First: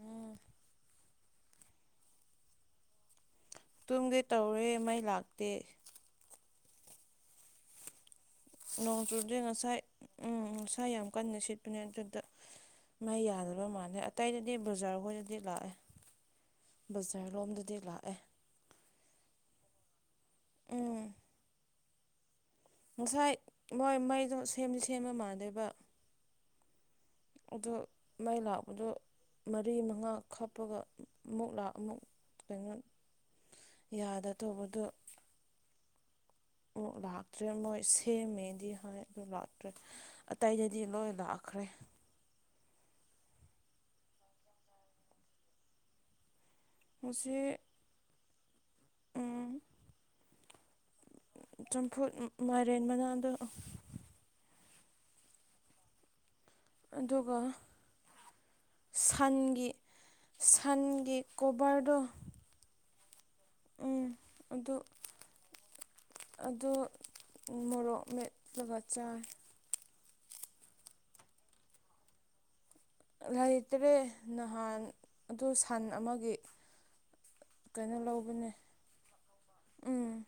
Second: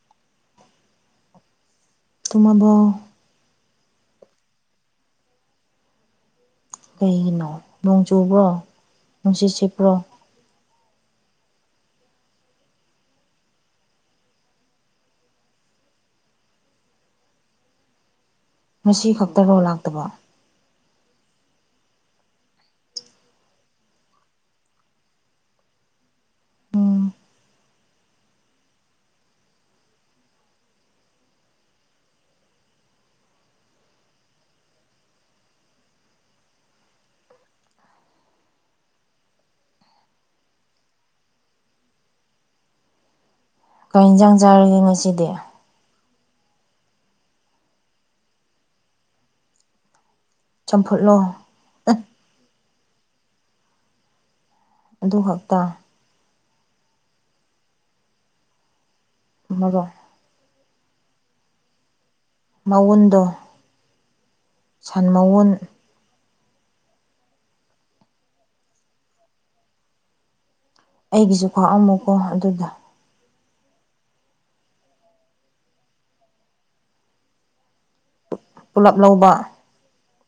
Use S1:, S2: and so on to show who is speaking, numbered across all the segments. S1: ꯎꯝ
S2: ꯇꯃꯕꯣ
S1: ꯇꯨꯝꯗꯦ ꯇꯧꯔꯦ ꯃꯩ ꯂꯥꯛꯇꯦ
S2: ꯀꯩꯒꯤꯅꯣ ꯅꯣꯡ ꯆꯨꯕ꯭ꯔꯣ
S1: ꯅꯣꯡ ꯆꯨꯗꯦ
S2: ꯅꯨꯡꯁꯤꯠ
S1: ꯉꯁꯥꯏ
S2: ꯁꯤꯠꯄ꯭ꯔꯣ
S1: ꯎꯝ ꯎ ꯁꯥꯥ ꯌꯥꯝ ꯀꯟꯅ ꯁꯤꯦꯠꯄꯅꯦ ꯑꯗꯨꯗ ꯃꯥꯏ ꯌꯥꯗ꯭ꯔ ꯃꯥꯜꯂꯦ ꯑꯇꯩꯗꯗꯤ ꯕꯖꯥꯔ ꯍꯣꯏꯗꯗꯤ ꯂꯥꯛꯑꯦ ꯕꯖꯥꯔ ꯂꯣꯝꯗꯗꯤ ꯂꯥꯛꯑꯦ
S2: ꯉꯁꯤ ꯈꯛꯇꯐꯧ ꯂꯥꯛꯇꯕꯣ
S1: ꯎꯥ ꯉꯁꯥꯏ ꯃꯣꯏ ꯃꯩꯗꯣ ꯁꯦꯝꯗꯤ ꯁꯦꯝꯕ ꯃꯥꯟꯗꯦꯕ
S2: ꯎꯝ
S1: ꯑꯗꯨ ꯃꯥꯏ ꯂꯥꯛꯄꯗꯨ ꯃꯔꯤ ꯃꯉꯥ ꯈꯥꯞꯄꯒꯥ ꯑꯃꯨꯛ ꯂꯥꯛ ꯑꯃꯨꯛ ꯀꯩꯅꯣ ꯌꯥꯗ ꯇꯧꯕꯗꯣ ꯑꯣ ꯂꯥꯛꯇ꯭ꯔꯦ ꯃꯣꯏ ꯁꯦꯝꯃꯦꯗꯤ ꯍꯥꯏ ꯑꯗꯨ ꯂꯥꯛꯇ꯭ꯔꯦ ꯑꯇꯩꯗꯗꯤ ꯂꯣꯏ ꯂꯥꯛꯈ꯭ꯔꯦ
S2: ꯀꯩ ꯏꯟꯖꯥꯡ ꯆꯥꯔꯒꯦ ꯉꯁꯤꯗꯤ
S1: ꯉꯁꯤ ꯎꯝ
S2: ꯆꯝꯐꯨꯠꯂꯣ
S1: ꯆꯝꯐꯨꯠ ꯃꯥꯏꯔꯦꯟ ꯃꯅꯥꯗꯣ
S2: ꯑꯗꯨ ꯈꯛꯇ
S1: ꯑꯗꯨꯒ ꯁꯟꯒꯤ
S2: ꯃꯔꯣꯛ
S1: ꯁꯟꯒꯤ ꯀꯣꯚꯔꯗꯣ
S2: ꯃꯎꯟꯗꯣ
S1: ꯎꯝ ꯑꯗꯨ
S2: ꯁꯟ ꯃꯎꯟ
S1: ꯑꯗꯨ ꯃꯣꯔꯣꯛ ꯃꯦꯠꯂꯒ ꯆꯥꯏ
S2: ꯑꯩꯒꯤꯁꯨ ꯈꯥꯛꯑꯝꯃꯨꯀꯣ ꯑꯗꯨꯗꯣ
S1: ꯂꯩꯇ꯭ꯔꯦ ꯅꯍꯥꯟ ꯑꯗꯨ ꯁꯟ ꯑꯃꯒꯤ ꯀꯩꯅꯣ ꯂꯧꯕꯅꯦ
S2: ꯄꯨꯂꯞ ꯂꯧꯕ
S1: ꯎꯝ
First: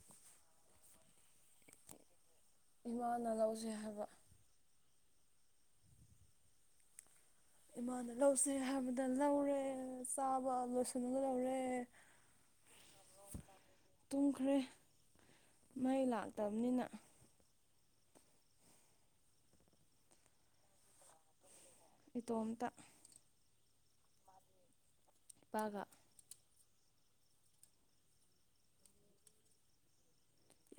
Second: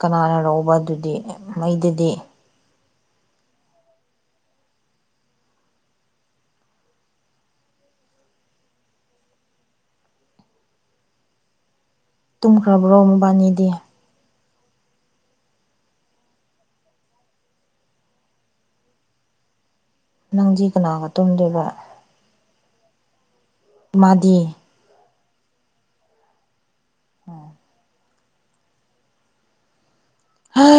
S2: ꯀꯅꯥꯅ ꯂꯧꯕ ꯑꯗꯨꯗꯤ ꯃꯩꯗꯗꯤ
S1: ꯏꯃꯥꯅ ꯂꯧꯖꯦ ꯍꯥꯏꯕ ꯏꯃꯥꯅ ꯂꯧꯁꯦ ꯍꯥꯏꯕꯗ ꯂꯧꯔꯦ ꯆꯥꯕ ꯂꯣꯏꯁꯤꯜꯂꯒ ꯂꯧꯔꯦ
S2: ꯇꯨꯝꯈ꯭ꯔꯕ꯭ꯔꯣ ꯃꯕꯥꯅꯤꯗꯤ
S1: ꯇꯨꯝꯈ꯭ꯔꯦ ꯃꯩ ꯂꯥꯛꯇꯕꯅꯤꯅ
S2: ꯅꯪꯗꯤ ꯀꯅꯥꯒ ꯇꯨꯝꯗꯣꯏꯕ
S1: ꯏꯇꯣꯝꯇ
S2: ꯃꯥꯗꯤ
S1: ꯥꯄꯥꯒ
S2: ꯑꯣꯝ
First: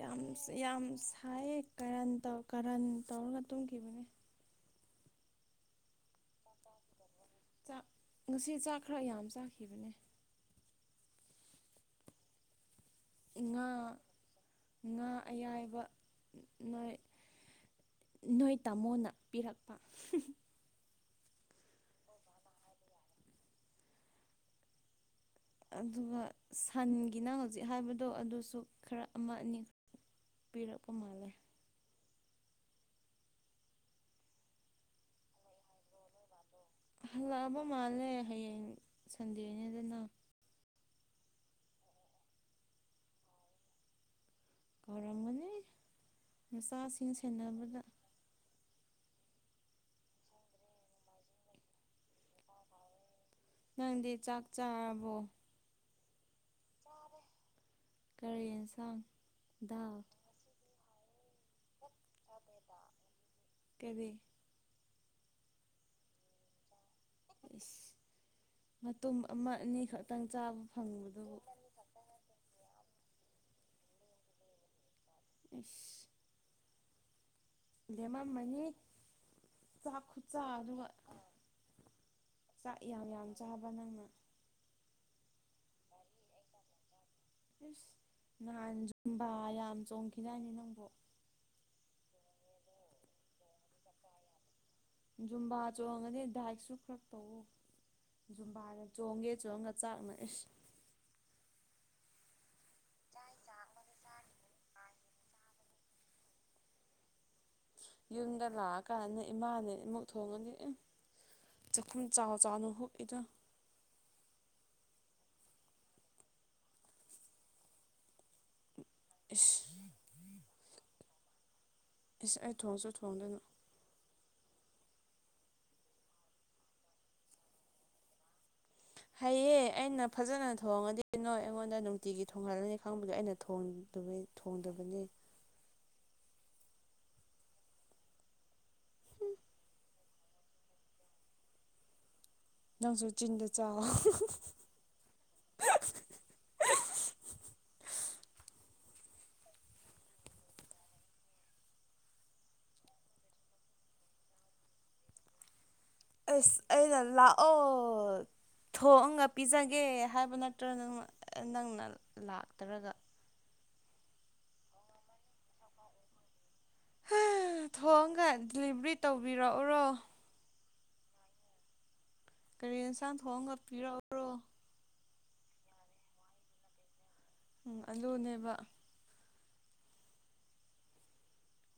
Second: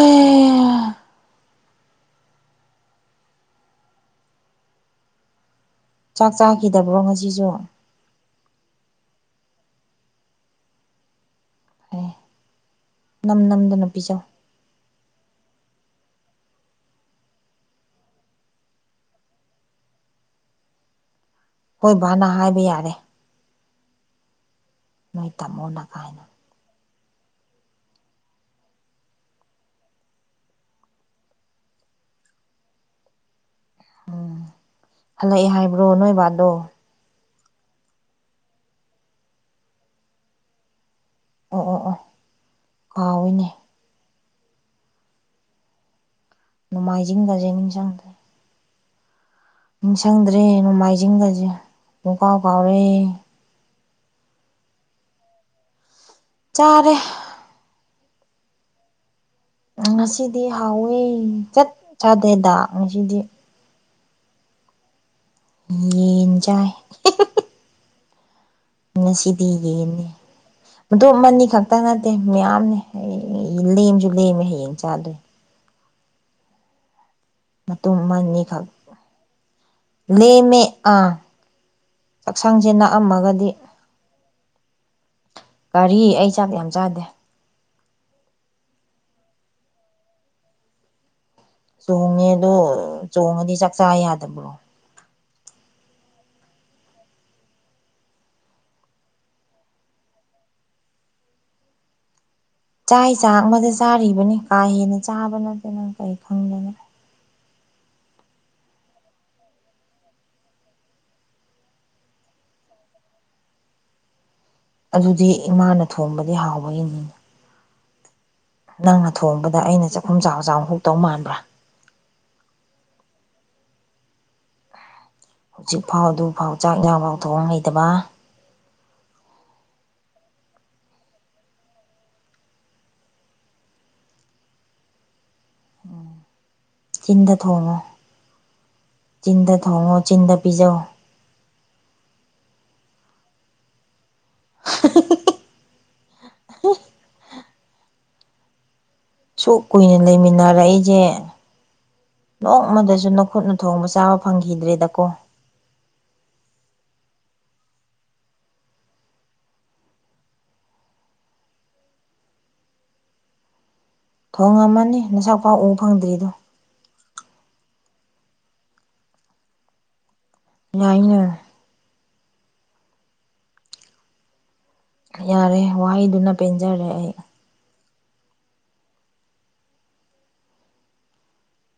S1: ꯌꯥꯝ ꯌꯥꯝ ꯁꯥꯏꯌꯦ ꯀꯔꯟ ꯇꯧꯔꯒ ꯇꯨꯝꯈꯤꯕꯅꯦ
S2: ꯆꯥꯛ ꯆꯥꯈꯤꯗꯕ꯭ꯔꯣ ꯉꯁꯤꯁꯨ
S1: ꯆꯥꯛ ꯉꯁꯤ ꯆꯥꯛ ꯈꯔ ꯌꯥꯝ ꯆꯥꯈꯤꯕꯅꯦ
S2: ꯑꯣ
S1: ꯉꯥ ꯉꯥ ꯑꯌꯥꯏꯕ ꯅꯣꯏ ꯇꯥꯃꯣꯅ ꯄꯤꯔꯛꯄ
S2: ꯍꯣꯏ ꯕꯥꯅ ꯍꯥꯏꯕ ꯌꯥꯔꯦ ꯅꯣꯏ ꯇꯥꯃꯣ
S1: ꯑꯗꯨꯒ ꯁꯟꯒꯤ ꯅꯪ ꯍꯧꯖꯤꯛ ꯍꯥꯏꯕꯗꯣ ꯑꯗꯨꯁꯨ ꯈꯔ ꯑꯃ ꯑꯅꯤ ꯄꯤꯔꯛꯄ ꯃꯥꯜꯂꯦ
S2: ꯎꯝ ꯍꯜꯂꯛꯑꯦ ꯍꯥꯏꯕ꯭ꯔꯣ ꯅꯣꯏꯕꯥꯗꯣ
S1: ꯍꯜꯂꯛꯑꯕ ꯃꯥꯜꯂꯦ ꯍꯌꯦꯡ ꯁꯟꯗꯦꯅꯦꯗꯅ
S2: ꯑꯣ ꯑꯣ ꯑꯣ ꯀꯥꯎꯋꯦꯅꯦ
S1: ꯀꯧꯔꯝꯒꯅꯤ ꯅꯆꯥꯁꯤꯡ
S2: ꯅꯣꯡꯃꯥꯏꯖꯤꯡꯒꯁꯦ
S1: ꯁꯦꯟꯅꯕꯗ
S2: ꯅꯤꯡꯁꯤꯡꯪꯗ꯭ꯔꯦ ꯅꯣꯡꯃꯥꯏꯖꯤꯡꯒꯖꯦ ꯄꯨꯡꯀꯥꯎ ꯀꯥꯎꯔꯦ
S1: ꯅꯪꯗꯤ ꯆꯥꯛ ꯆꯥꯔꯕꯣ
S2: ꯆꯥꯔꯦ
S1: ꯀꯔꯤ ꯏꯟꯁꯥꯡ
S2: ꯉꯁꯤꯗꯤ ꯍꯥꯎꯋꯤ ꯆꯠ ꯆꯥꯗꯦꯗ ꯉꯁꯤꯗꯤ
S1: ꯀꯔꯤ
S2: ꯌꯦꯟꯖꯥꯏ
S1: ꯏꯁꯁ ꯃꯇꯨꯝ
S2: ꯉꯁꯤꯗꯤ
S1: ꯑꯃ ꯑꯅꯤ
S2: ꯌꯦꯟꯅꯤ
S1: ꯈꯛꯇꯪ ꯆꯥꯕ
S2: ꯃꯇꯨꯝ
S1: ꯐꯪꯕꯗꯨꯕꯨ
S2: ꯑꯃꯅꯤ ꯈꯛꯇ ꯅꯠꯇꯦ ꯃꯌꯥꯝꯅꯦ ꯂꯦꯝꯁꯨ ꯂꯦꯝꯃꯦ ꯍꯌꯦꯡ ꯆꯥꯗꯣꯏ
S1: ꯏ
S2: ꯃꯇꯨꯝ
S1: ꯂꯦꯃꯝꯃꯅꯤ
S2: ꯑꯃꯅꯤꯈꯛ
S1: ꯆꯥꯛ ꯈꯨꯠꯆꯥꯥ ꯑꯗꯨꯒ
S2: ꯍꯛꯁꯥꯡꯁꯦ ꯅꯛꯑꯝꯃꯒꯗꯤ
S1: ꯑꯪꯅ
S2: ꯒꯥꯔꯤ ꯑꯩ ꯆꯥꯛꯗꯤ ꯌꯥꯝ ꯆꯥꯗꯦ
S1: ꯏꯁꯁ ꯅꯍꯥꯟ ꯌꯨꯝꯕ ꯌꯥꯝ ꯆꯣꯡꯈꯤꯅꯅꯤ ꯅꯪꯕꯨ
S2: ꯆꯣꯡꯉꯦ ꯑꯗꯣ ꯆꯣꯡꯉꯗꯤ ꯆꯥꯛꯆꯥꯥ ꯌꯥꯗꯕ꯭ꯔꯣ
S1: ꯖꯨꯝꯕꯥ ꯆꯣꯡꯉꯅꯤ ꯗꯥꯏꯛꯁꯨ ꯈꯔ ꯇꯧꯎ ꯖꯨꯝꯕꯥꯗ ꯆꯣꯡꯒꯦ ꯆꯣꯡꯒ ꯆꯥꯛꯅ
S2: ꯆꯥꯛ ꯆꯥꯛ ꯑꯃꯗ ꯆꯥꯔꯤꯕꯅꯤ ꯀꯥ ꯍꯦꯟꯅ ꯆꯥꯕ ꯅꯠꯇꯅ ꯀꯔꯤ ꯈꯪꯗꯅ
S1: ꯌꯨꯝꯗ ꯂꯥꯛꯑꯀꯥꯟꯗꯅꯦ ꯏꯃꯥꯅꯦ ꯑꯃꯃꯨꯛ ꯊꯣꯡꯉꯅꯤ ꯆꯥꯛꯈꯨꯝ ꯆꯥꯎ ꯆꯥꯎꯅ ꯍꯨꯛꯏꯅ
S2: ꯑꯗꯨꯗꯤ ꯏꯃꯥꯅ ꯊꯣꯡꯕꯗꯤ ꯍꯥꯎꯕꯒꯤꯅꯤ ꯅꯪꯅ ꯊꯣꯡꯕꯗ
S1: ꯏꯁ
S2: ꯑꯩꯅ ꯆꯥꯛꯈꯨꯝ ꯆꯥꯎ ꯆꯥꯎ ꯍꯨꯛꯇꯧ ꯃꯥꯟꯕ꯭ꯔꯥ
S1: ꯏꯁ ꯑꯩ ꯊꯣꯡꯁꯨ ꯊꯣꯡꯗꯣꯏꯅꯨ
S2: ꯍꯧꯖꯤꯛꯐꯥꯎ ꯑꯗꯨꯐꯥꯎ ꯆꯥꯛ ꯏꯟꯖꯥꯡꯐꯥꯎ ꯊꯣꯡ ꯂꯩꯇꯕ
S1: ꯍꯩꯌꯦ ꯑꯩꯅ ꯐꯖꯅ ꯊꯣꯡꯉꯗꯤ ꯅꯣꯏ ꯑꯩꯉꯣꯟꯗ ꯅꯨꯡꯇꯤꯒꯤ ꯊꯣꯡꯍꯜꯂꯅꯤ ꯈꯪꯕꯒꯤ ꯑꯩꯅ ꯊꯣꯡꯗꯕꯩ ꯊꯣꯡꯗꯕꯅꯦ
S2: ꯎꯝ ꯆꯤꯟꯗ ꯊꯣꯡꯉꯣ ꯆꯤꯟꯗ ꯊꯣꯡꯉꯣ ꯆꯤꯟꯗ ꯄꯤꯖꯧ
S1: ꯅꯪꯁꯨ ꯆꯤꯟꯗ ꯆꯥꯎ
S2: [inaudible] ꯁꯨꯛ ꯀꯨꯏꯅ ꯂꯩꯃꯤꯟꯅꯔꯛꯏꯁꯦ ꯅꯣꯡꯃꯗꯁꯨ ꯅꯈꯨꯠꯅ ꯊꯣꯡꯕ ꯆꯥꯕ ꯐꯪꯈꯤꯗ꯭ꯔꯦꯗꯀꯣ
S1: ꯑꯦꯁ ꯑꯩ ꯅ ꯂꯥꯛ ꯑꯣ ꯊꯣꯛꯑꯒ ꯄꯤꯖꯒꯦ ꯍꯥꯏꯕ ꯅꯠꯇ꯭ꯔ ꯅꯪ ꯅꯪꯅ ꯂꯥꯛꯇꯔꯒ
S2: ꯊꯣꯡꯉꯝꯃꯅꯤ ꯅꯁꯛ ꯄꯥꯎ ꯎ ꯐꯪꯗ꯭ꯔꯤꯗꯣ
S1: ꯊꯣꯛꯑꯒ ꯗꯤꯂꯤꯚ꯭ꯔꯤ ꯇꯧꯕꯤꯔꯛꯎꯔꯣ
S2: ꯌꯥꯏꯅꯦ
S1: ꯀꯔꯤ ꯌꯦꯟꯁꯥꯡ ꯊꯣꯡꯑꯒ ꯄꯤꯔꯛꯎꯔꯣ
S2: ꯌꯥꯔꯦ ꯋꯥꯍꯩꯗꯨꯅ ꯄꯦꯟꯖꯔꯦ ꯑꯩ
S1: ꯎꯝ ꯑꯗꯨꯅꯦꯕ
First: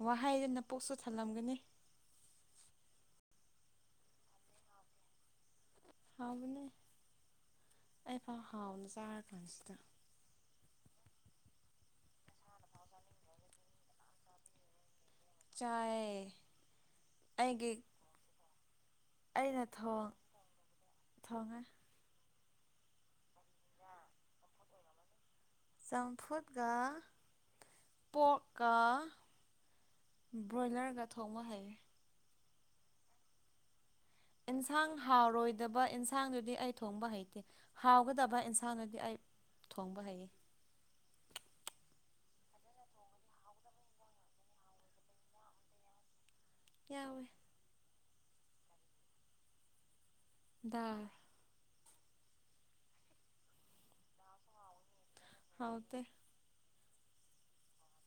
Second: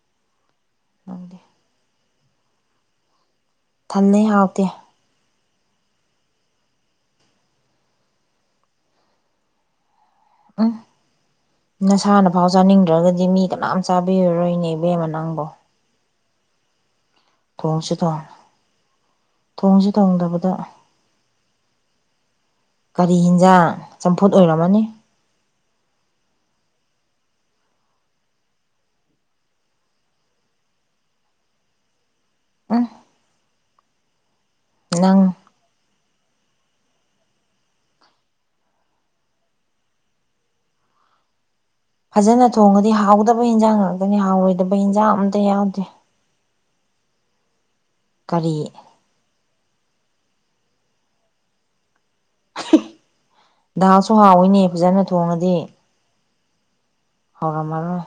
S1: ꯋꯥꯍꯩꯗꯨ ꯅ ꯄꯨꯛꯁꯨ
S2: ꯅꯪꯗꯤ
S1: ꯊꯜꯂꯝꯒꯅꯤ
S2: ꯊꯟꯅꯩ ꯍꯥꯎꯇꯦ
S1: ꯍꯥꯎꯕꯅꯦ ꯑꯩꯐꯥꯎ ꯍꯥꯎꯕꯅ ꯆꯥꯔꯀꯥꯟꯁꯤꯗ
S2: ꯎꯝ ꯅꯁꯥꯅ ꯐꯥꯎ ꯆꯥꯅꯤꯡꯗ꯭ꯔꯒꯗꯤ ꯃꯤ ꯀꯅꯥꯝ ꯆꯥꯕꯤꯔꯔꯣꯏꯅꯦ ꯏꯕꯦꯝꯃ ꯅꯪꯕꯣ
S1: ꯌꯥꯏꯌꯦ
S2: ꯊꯣꯡꯁꯤ ꯊꯣꯡ
S1: ꯑꯩꯅ
S2: ꯊꯣꯡꯁꯤ
S1: ꯊꯣꯡ
S2: ꯊꯣꯡꯗꯕꯗ
S1: ꯊꯣꯡꯉꯦ
S2: ꯀꯔꯤ ꯍꯤꯟꯖꯥꯡ ꯆꯝꯐꯨꯠ ꯑꯣꯏꯔꯝꯃꯅꯤ
S1: ꯆꯝꯐꯨꯠꯒ ꯄꯣꯛꯀ ꯕ꯭ꯔꯣꯏꯂꯔꯒ ꯊꯣꯡꯕ ꯍꯩ
S2: [unintelligible]
S1: ꯑꯦꯟꯁꯥꯡ
S2: ꯅꯪ
S1: ꯍꯥꯎꯔꯣꯏ ꯗꯕ ꯏꯟꯁꯥꯡꯗꯨꯗꯤ ꯑꯩ ꯊꯣꯡꯕ ꯍꯩꯇꯦ ꯍꯥꯎꯒꯗꯕ ꯏꯟꯁꯥꯡꯗꯨꯗꯤ ꯑꯩ ꯊꯣꯡꯕ ꯍꯩꯌꯦ
S2: ꯐꯖꯅ ꯊꯣꯡꯉꯗꯤ ꯍꯥꯎꯒꯗꯕ ꯏꯟꯖꯥꯡ ꯉꯥꯛꯇꯅꯤ ꯍꯥꯎꯔꯣꯏꯗꯕ ꯏꯟꯖꯥꯡ ꯑꯝꯇ ꯌꯥꯎꯗꯦ
S1: ꯌꯥꯎꯋꯦ
S2: ꯀꯔꯤ
S1: ꯗꯥꯏ
S2: ꯗꯥꯜꯁꯨ ꯍꯥꯎꯋꯤꯅꯦ ꯐꯖꯅ ꯊꯣꯡꯉꯗꯤ
S1: ꯍꯥꯎꯇꯦ
S2: ꯍꯧꯔꯝꯃꯔꯣꯏ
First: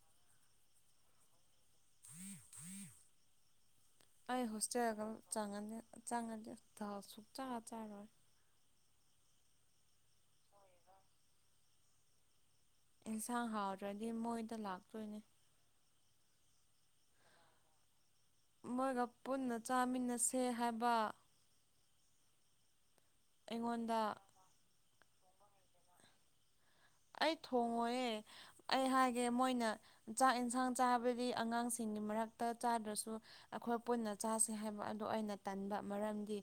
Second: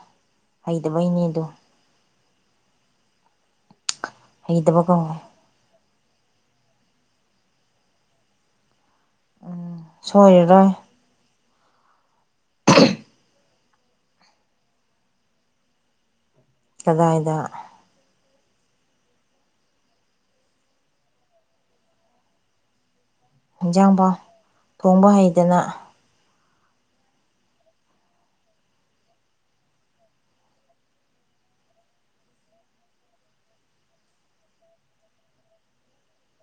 S2: ꯍꯩꯇꯕꯩꯅꯦ ꯑꯗꯨ
S1: ꯑꯩ
S2: ꯍꯩꯇꯕ
S1: ꯍꯣꯁꯇꯦꯜꯒ
S2: ꯀꯧꯋꯦ
S1: ꯆꯪꯉꯅꯤ ꯆꯪꯉꯗꯤ ꯗꯥꯜ ꯁꯨꯛꯆꯥ ꯆꯥꯔꯣꯏ
S2: ꯎꯝ ꯁꯣꯏꯔꯔꯣꯏ
S1: ꯌꯦꯟꯁꯥꯡ ꯍꯥꯎꯗ꯭ꯔꯗꯤ ꯃꯣꯏꯗ ꯂꯥꯛꯇꯣꯏꯅꯦ
S2: ꯀꯗꯥꯏꯗ
S1: ꯃꯣꯏꯒ ꯄꯨꯟꯅ ꯆꯥꯃꯤꯟꯅꯁꯦ ꯍꯥꯏꯕ ꯑꯩꯉꯣꯟꯗ
S2: ꯍꯤꯟꯖꯥꯡꯐꯥꯎ ꯊꯣꯡꯕ ꯍꯩꯗꯅ
S1: ꯑꯩ ꯊꯣꯡꯉꯣꯏꯌꯦ ꯑꯩ ꯍꯥꯏꯒꯦ ꯃꯣꯏꯅ ꯆꯥꯛ ꯏꯟꯁꯥꯡ ꯆꯥꯕꯗꯤ ꯑꯉꯥꯡꯁꯤꯡꯒꯤ ꯃꯔꯛꯇ ꯆꯥꯗ꯭ꯔꯁꯨ ꯑꯩꯈꯣꯏ ꯄꯨꯟꯅ ꯆꯁꯤ ꯍꯥꯏꯕ ꯑꯗꯨ ꯑꯩꯅ ꯇꯟꯕ ꯃꯔꯝꯗꯤ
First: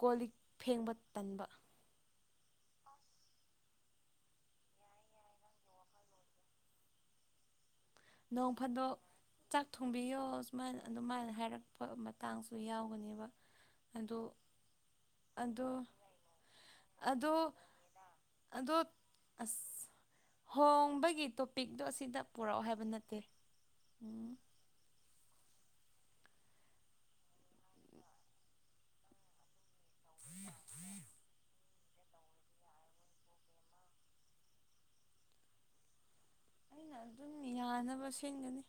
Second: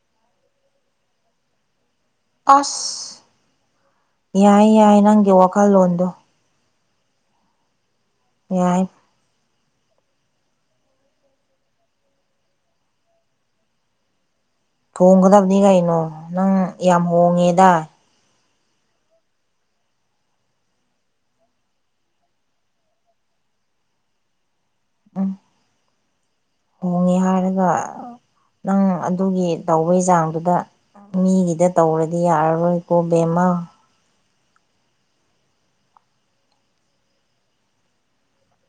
S1: ꯀꯣꯜ ꯂꯤꯛ ꯐꯦꯡꯕ ꯇꯟꯕ
S2: ꯑꯁ ꯌꯥꯏ ꯌꯥꯏ ꯅꯪꯒꯤ ꯋꯥꯈꯜꯂꯣꯟꯗꯨ
S1: ꯅꯣꯡ
S2: ꯌꯥꯏ
S1: ꯐꯥꯗꯣꯛ ꯆꯥꯛ ꯊꯣꯡꯕꯤꯌꯣ ꯁꯨꯃꯥꯏꯅ ꯑꯗꯨꯃꯥꯏꯅ ꯍꯥꯏꯔꯛꯄ ꯃꯇꯥꯡꯁꯨ ꯌꯥꯎꯒꯅꯦꯕ ꯑꯗꯣ
S2: ꯊꯣꯡꯒꯗꯕꯅꯤ ꯀꯩꯅꯣ ꯅꯪ ꯌꯥꯝ
S1: ꯑꯗꯣ
S2: ꯍꯣꯡꯉꯦꯗ
S1: ꯑꯗꯣ ꯑꯁ ꯍꯣꯡꯕꯒꯤ ꯇꯣꯄꯤꯛꯇꯣ ꯑꯁꯤꯗ ꯄꯨꯔꯛꯑꯣ ꯍꯥꯏꯕ ꯑꯗꯨ ꯅꯠꯇꯦ ꯎꯝ
S2: ꯎꯝ ꯍꯣꯡꯉꯦ ꯍꯥꯏꯔꯒ ꯅꯪ ꯑꯗꯨꯒꯤ ꯇꯧꯕꯩ ꯆꯥꯡꯗꯨꯗ ꯃꯤꯒꯤꯗ ꯇꯧꯔꯗꯤ ꯌꯥꯔꯔꯣꯏꯀꯣ ꯕꯦꯝꯃꯥ
S1: ꯑꯩꯅ ꯑꯗꯨꯝ ꯌꯥꯅꯕ ꯁꯦꯝꯒꯅꯤ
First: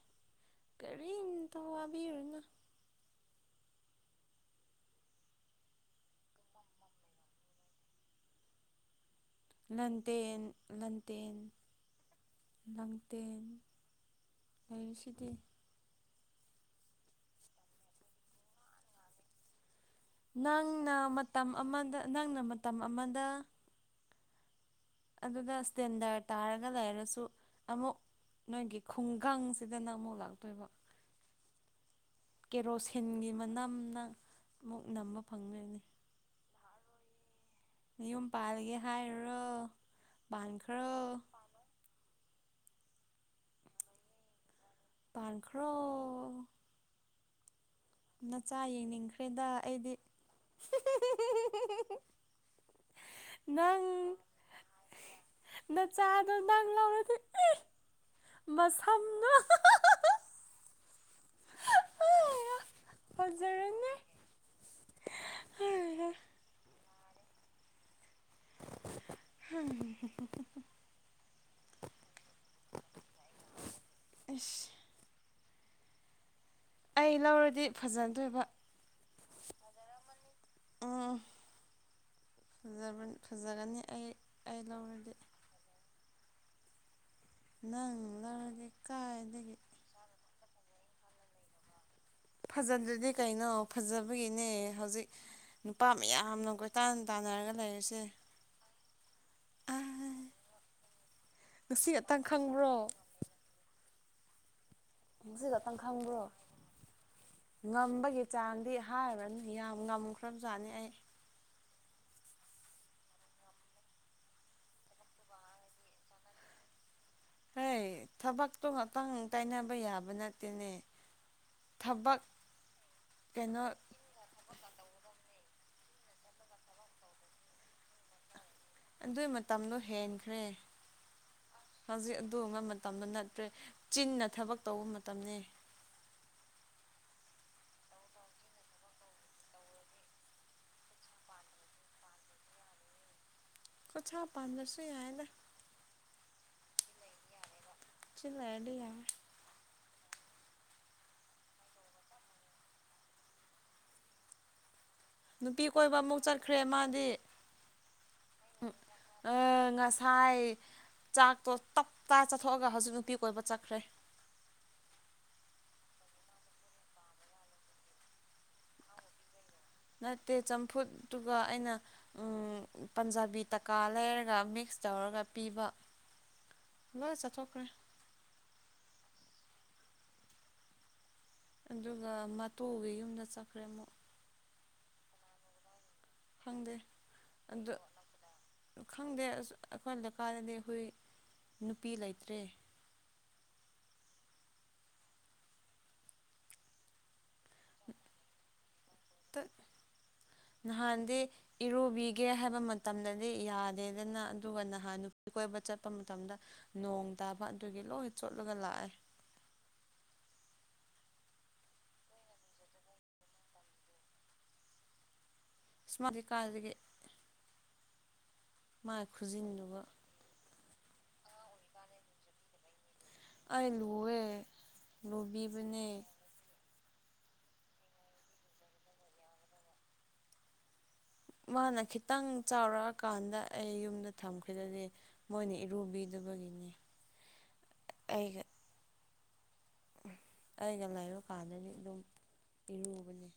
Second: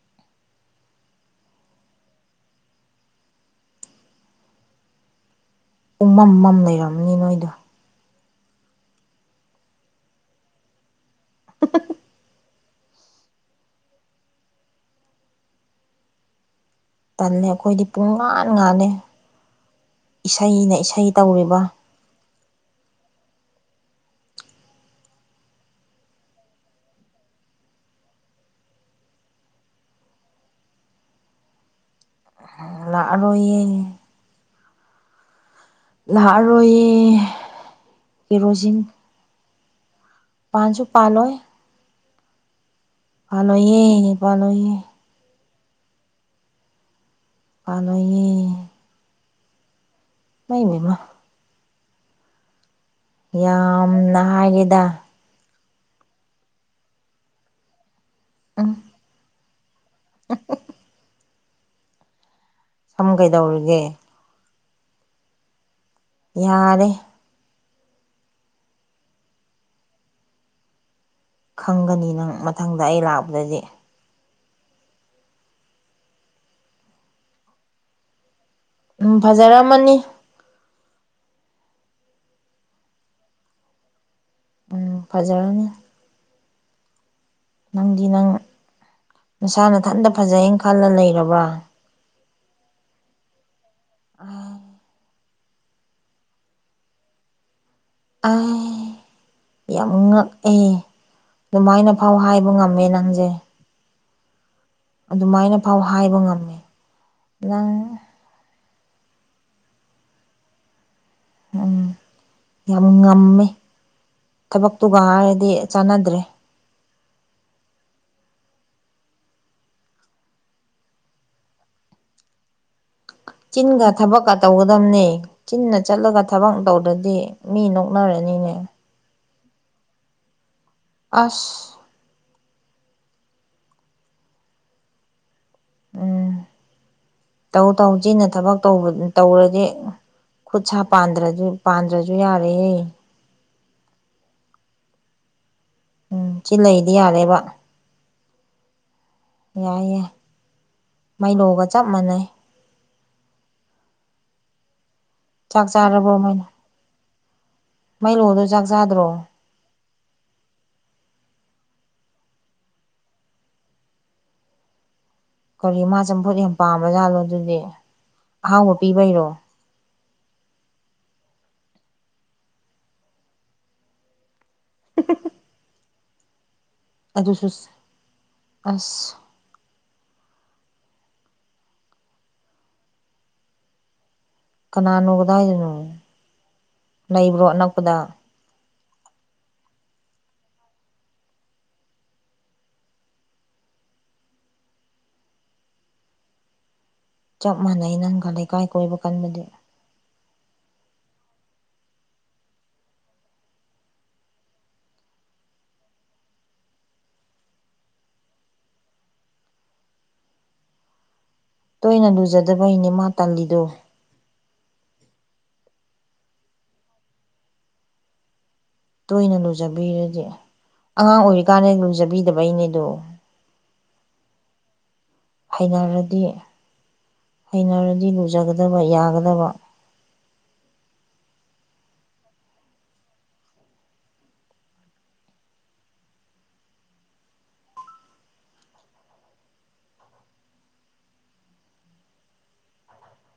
S1: ꯀꯔꯤꯝꯇ ꯋꯥꯕꯤꯔꯨꯅ
S2: ꯎꯃꯝ ꯃꯝ ꯂꯩꯔꯝꯅꯤ ꯅꯣꯏꯗꯣ
S1: ꯂꯟꯗꯦꯟ ꯂꯟꯗꯦꯟ ꯂꯥꯡꯗꯦꯟ ꯂꯩ ꯁꯤꯗꯤ
S2: ꯇꯜꯂꯦ ꯑꯩꯈꯣꯏꯗꯤ ꯄꯨꯡ ꯉꯥꯟ ꯉꯥꯜꯂꯦ ꯏꯁꯩꯅ
S1: ꯅꯪꯅ
S2: ꯏꯁꯩ
S1: ꯃꯇꯝ
S2: ꯇꯧꯔꯤꯕ
S1: ꯑꯃꯗ ꯅꯪꯅ ꯃꯇꯝ ꯑꯃꯗ ꯑꯗꯨꯗ ꯏꯁꯇꯦꯟꯗꯔ ꯇꯥꯔꯒ ꯂꯩꯔꯁꯨ ꯑꯃꯨꯛ ꯅꯣꯏꯒꯤ ꯈꯨꯡꯒꯪꯁꯤꯗꯅꯪ ꯑꯃꯨꯛ ꯂꯥꯛꯇꯣꯏꯕ ꯀꯦꯔꯣꯁꯤꯟꯒꯤ
S2: ꯂꯥꯛꯑꯔꯣꯏꯌꯦ
S1: ꯃꯅꯝꯅ ꯃꯨꯛ ꯅꯝꯕ ꯐꯪꯒꯣꯏꯅꯤ
S2: ꯂꯥꯔꯣꯏꯌꯦ
S1: ꯌꯨꯝ ꯄꯥꯜꯂꯒꯦ ꯍꯥꯏꯔꯨꯔꯣ ꯄꯥꯟꯈ꯭ꯔꯣ
S2: ꯄꯜꯂꯣꯏꯌꯦ ꯄꯜꯂꯣꯏꯌꯦ
S1: ꯄꯥꯟꯈ꯭ꯔꯣ
S2: ꯄꯥꯜꯂꯣꯏꯌꯦ
S1: ꯅꯆꯥ ꯌꯦꯡꯅꯤꯡꯈ꯭ꯔꯦꯗ ꯑꯩꯗꯤ
S2: ꯏꯃꯥꯏ ꯄꯦꯝꯃ
S1: ꯅꯪ
S2: ꯌꯥꯝꯅ ꯍꯥꯏꯒꯦꯗ
S1: ꯅꯆꯥꯗꯣ ꯅꯪ ꯂꯧꯔꯗꯤ
S2: ꯎꯝ
S1: ꯃꯁꯝꯗꯣ
S2: [unintelligible] ꯁꯣꯝ ꯒꯩꯗꯧꯔꯤꯒꯦ
S1: ꯐꯖꯔꯅꯤ
S2: ꯌꯥꯔꯦ
S1: ꯍ
S2: ꯈꯪꯒꯅꯤ ꯅꯪ ꯃꯊꯪꯗ ꯑꯩ ꯂꯥꯛꯄꯗꯗꯤ
S1: ꯑꯁ ꯑꯩ ꯂꯧꯔꯗꯤ ꯐꯖꯟꯗꯣꯏꯕ
S2: ꯎꯝ ꯐꯖꯔꯝꯃꯅꯤ
S1: ꯎꯝ ꯐꯖꯕꯅꯤ ꯐꯖꯒꯅꯤ ꯑꯩ ꯑꯩ ꯂꯧꯔꯗꯤ
S2: ꯑ
S1: ꯅꯪ ꯂꯔꯗꯤ ꯀꯥꯏꯗꯒꯤ
S2: ꯏꯊꯟꯇ ꯐꯖꯍꯅ ꯈꯜꯂ ꯂꯩꯔꯕ꯭ꯔꯥ
S1: ꯐꯖꯗ꯭ꯔꯗꯤ ꯀꯩꯅꯣ ꯐꯖꯕꯒꯤꯅꯦ ꯍꯧꯖꯤꯛ ꯅꯨꯄꯥ ꯃꯌꯥꯝꯅ ꯀꯣꯏꯇꯥꯟ ꯇꯥꯟꯅꯔꯒ ꯂꯩꯔꯤꯁꯦ
S2: ꯑ ꯌꯥꯝ ꯉꯛꯑꯦ
S1: ꯉꯁꯤ
S2: ꯑꯗꯨꯃꯥꯏꯅ ꯐꯥꯎ
S1: ꯈꯛꯇꯪ
S2: ꯍꯥꯏꯕ
S1: ꯈꯪꯕ꯭ꯔꯣ
S2: ꯉꯝꯃꯦ ꯅꯪꯁꯦ
S1: ꯁꯤ
S2: ꯑꯗꯨꯃꯥꯏꯅ
S1: ꯈꯛꯇꯪ
S2: ꯐꯥꯎ ꯍꯥꯏꯕ
S1: ꯈꯪꯕ꯭ꯔꯣ
S2: ꯉꯝꯃꯦ ꯅꯪ
S1: ꯉꯝꯕꯒꯤ ꯆꯥꯡꯗꯤ ꯍꯥꯏꯔꯕꯅꯨ ꯌꯥꯝ ꯉꯝꯃꯈ꯭ꯔꯕ ꯆꯠꯅꯤ ꯑꯩ
S2: ꯎꯝ ꯌꯥꯝ ꯉꯝꯃꯦ ꯊꯕꯛꯇꯨꯒ ꯍꯥꯏꯔꯗꯤ ꯆꯥꯟꯅꯗ꯭ꯔꯦ
S1: ꯍꯦꯏ ꯊꯕꯛꯇꯣ ꯉꯥꯛꯇꯪ ꯇꯥꯏꯅꯕ ꯌꯥꯕ ꯅꯠꯇꯦꯅꯦ ꯊꯕꯛ ꯀꯩꯅꯣ
S2: ꯆꯤꯟꯒ ꯊꯕꯛꯀ ꯇꯧꯒꯗꯝꯕꯅꯤ ꯆꯤꯟꯅ ꯆꯠꯂꯒ ꯊꯕꯛ ꯇꯧꯗ꯭ꯔꯗꯤ ꯃꯤ ꯅꯣꯛꯅꯔꯅꯤꯅꯦ
S1: ꯑꯗꯨꯏ ꯃꯇꯝꯗꯣ ꯍꯦꯟꯈ꯭ꯔꯦ
S2: ꯑꯁ
S1: ꯍꯧꯖꯤꯛ ꯑꯗꯨꯕ ꯃꯇꯝꯗ ꯅꯠꯇ꯭ꯔꯦ ꯆꯤꯟꯅ ꯊꯕꯛ ꯇꯧꯕ ꯃꯇꯝꯅꯤ
S2: ꯎꯝ ꯇꯧ ꯇꯧ ꯆꯤꯟꯅ ꯊꯕꯛ ꯇꯧꯔꯗꯤ ꯈꯨꯠ ꯁꯥ ꯄꯥꯟꯗ꯭ꯔ ꯄꯥꯟꯗ꯭ꯔꯁꯨ ꯌꯥꯔꯦꯌꯦꯦ
S1: ꯀꯣ ꯆꯥꯎ ꯄꯥꯟꯗꯁꯨ ꯌꯥꯏꯗ
S2: ꯎꯝ ꯁꯤ ꯂꯩꯗꯤ ꯌꯥꯔꯦꯕ
S1: ꯁꯤ ꯂꯩꯗꯤꯌꯥ
S2: ꯌꯥꯏꯌꯦ ꯃꯩꯂꯣꯒ ꯆꯞ ꯃꯥꯟꯅꯩ
S1: ꯅꯨꯄꯤ
S2: ꯆꯥꯛ
S1: ꯀꯣꯏꯕ
S2: ꯆꯥꯔꯕꯣ
S1: ꯑꯃꯨꯛ
S2: ꯃꯩꯂꯣ
S1: ꯆꯠꯈ꯭ꯔꯦ ꯃꯥꯗꯤ
S2: ꯃꯩꯂꯣꯗꯣ ꯆꯥꯛ ꯆꯥꯗ꯭ꯔꯣ
S1: ꯑ ꯉꯁꯥꯏ ꯆꯥꯛꯇꯣ ꯇꯞꯇꯥ ꯆꯠꯊꯣꯛꯑꯒ ꯍꯧꯖꯤꯛ ꯅꯨꯄꯤ ꯀꯣꯏꯕ ꯆꯠꯈ꯭ꯔꯦ
S2: ꯀꯔꯤ ꯃꯥ ꯆꯝꯐꯨꯠ ꯌꯥꯝ ꯄꯥꯝꯕꯖꯥꯠꯂꯣ ꯑꯗꯨꯗꯤ ꯑꯍꯥꯎꯕ ꯄꯤꯕꯩꯔꯣ
S1: ꯅꯠꯇꯦ ꯆꯝꯐꯨꯠꯇꯨꯒ ꯑꯩꯅ ꯄꯟꯖꯥꯕꯤ ꯇꯀꯥ ꯂꯩꯔꯒ ꯃꯤ ꯃꯤꯛꯁ ꯇꯧꯔꯒ ꯄꯤꯕ ꯂꯣꯏ
S2: ꯑꯗꯨꯁꯨ
S1: ꯆꯠꯊꯣꯛꯈ꯭ꯔꯦ
S2: ꯑꯁ
S1: ꯑꯗꯨꯒ ꯃꯇꯨꯒꯤ ꯌꯨꯝꯗ ꯆꯠꯈ꯭ꯔꯦ ꯑꯃꯨꯛ
S2: ꯀꯅꯥꯅꯣ ꯀꯗꯥꯋꯥꯏꯗꯅꯣ
S1: ꯈꯪꯗꯦ
S2: ꯂꯩꯕ꯭ꯔꯣ
S1: ꯑꯗꯨ
S2: ꯑꯅꯛꯄꯗ
S1: ꯈꯪꯗꯦ ꯑꯁ ꯑꯩꯈꯣꯏ ꯂꯩꯀꯥꯗꯗꯤ ꯍꯈꯣꯏ ꯅꯨꯄꯤ ꯂꯩꯇ꯭ꯔꯦ
S2: ꯆꯞ ꯃꯥꯟꯅꯩ ꯅꯪꯒ ꯂꯩꯀꯥꯏ ꯀꯣꯏꯕ ꯀꯟꯕꯗꯤ
S1: ꯅꯍꯥꯟꯗ ꯏꯔꯨꯕꯤꯒꯦ ꯍꯥꯏꯕ ꯃꯇꯝꯗꯗꯤ ꯌꯥꯗꯦꯗꯅ ꯑꯗꯨꯒ ꯅꯍꯥꯟ ꯅꯨꯄꯤ ꯀꯣꯏꯕ ꯆꯠꯄ ꯃꯇꯝꯗ ꯅꯣꯡ ꯇꯥꯕ ꯑꯗꯨꯒꯤ ꯂꯣꯏ ꯆꯣꯠꯂꯒ ꯂꯥꯛꯑꯦ
S2: ꯇꯣꯏꯅ ꯂꯨꯖꯗꯕꯩꯅꯦ ꯃꯥ ꯇꯥꯜꯂꯤꯗꯣ
S1: ꯁꯃꯥꯇ ꯀꯥꯗꯒꯤ ꯃꯥꯏ
S2: ꯇꯣꯏꯅ
S1: ꯈꯨꯖꯤꯟꯗꯨꯒ
S2: ꯂꯨꯖꯕꯤꯔꯗꯤ ꯑꯉꯥꯡ ꯑꯣꯏꯔꯤꯀꯥꯟꯗ ꯂꯨꯖꯕꯤꯗꯕꯩꯅꯦꯗꯣ
S1: ꯑꯩ ꯂꯨꯋꯦ ꯂꯨꯕꯤꯕꯅꯦ
S2: ꯍꯩꯅꯔꯗꯤ ꯍꯩꯅꯔꯗꯤ ꯂꯨꯖꯒꯗꯕ ꯌꯥꯒꯗꯕ
S1: ꯃꯥꯅ ꯈꯤꯇꯪ ꯆꯥꯎꯔꯛꯑꯀꯥꯟꯗ ꯑꯩ ꯌꯨꯝꯗ ꯊꯝꯈꯤꯗꯗꯤ ꯃꯣꯏꯅ ꯏꯔꯨꯕꯤꯗꯨꯕꯒꯤꯅꯤ ꯑꯩꯒ ꯑꯩꯅ ꯂꯩꯥꯏꯔꯨꯀꯥꯟꯗꯗꯤ ꯑꯗꯨꯝ ꯏꯔꯨꯕꯅꯦ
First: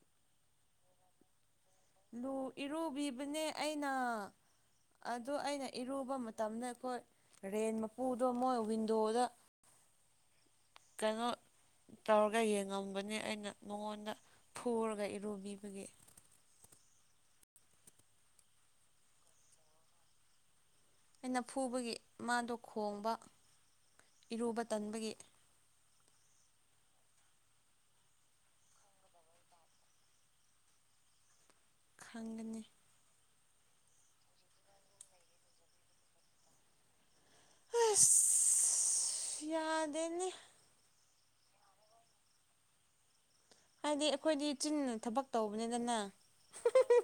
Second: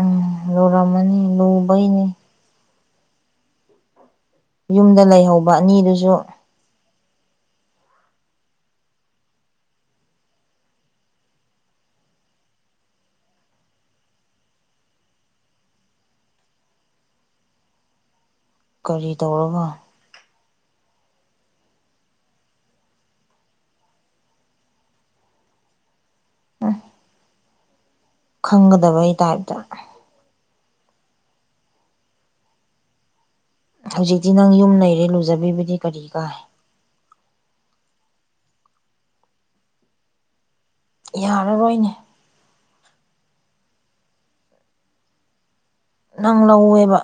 S2: ꯎꯝ ꯂꯨꯔꯝꯃꯅꯤ ꯂꯨꯕꯩꯅꯤ
S1: ꯑꯨ ꯏꯔꯨꯕꯤꯕꯅꯦ ꯑꯩꯅ
S2: ꯌꯨꯝꯗ
S1: ꯑꯣ
S2: ꯂꯩꯍꯧꯕ
S1: ꯑꯩꯅ ꯏꯔꯨꯕ
S2: ꯑꯅꯤꯗꯨꯁꯨ
S1: ꯃꯇꯝꯗ ꯑꯩꯈꯣꯏ ꯔꯦꯟ ꯃꯄꯨꯗꯣ ꯃꯣꯏ ꯋꯤꯟꯗꯣꯗ ꯀꯩꯅꯣ ꯇꯧꯔꯒ ꯌꯦꯡꯉꯝꯕꯅꯦ ꯑꯩꯅ ꯃꯉꯣꯟꯗ ꯐꯨꯔꯒ ꯏꯔꯨꯕꯤꯕꯒꯤ
S2: ꯀꯔꯤ ꯇꯧꯔꯒ
S1: ꯑꯩꯅ ꯐꯨꯕꯒꯤ ꯃꯥꯗꯣ ꯈꯣꯡꯕ ꯏꯔꯨꯕ ꯇꯟꯕꯒꯤ
S2: ꯎꯝ ꯈꯪꯒꯗꯕꯩ ꯇꯥꯏꯞꯇ
S1: ꯈꯪꯒꯅꯤ
S2: ꯍꯧꯖꯤꯛꯇꯤ ꯅꯪ ꯌꯨꯝ ꯂꯩꯔꯦ ꯂꯨꯖꯕꯤꯕꯨꯗꯤ ꯀꯔꯤ ꯀꯥꯏ
S1: ꯌꯥꯗꯦꯅꯦ
S2: ꯌꯥꯔꯔꯣꯏꯅꯦ
S1: ꯍꯥꯏꯗꯤ ꯑꯩꯈꯣꯏꯗꯤ ꯆꯤ ꯊꯕꯛ ꯇꯧꯕꯅꯤꯗꯅ
S2: ꯅꯪ ꯂꯧꯋꯦꯕ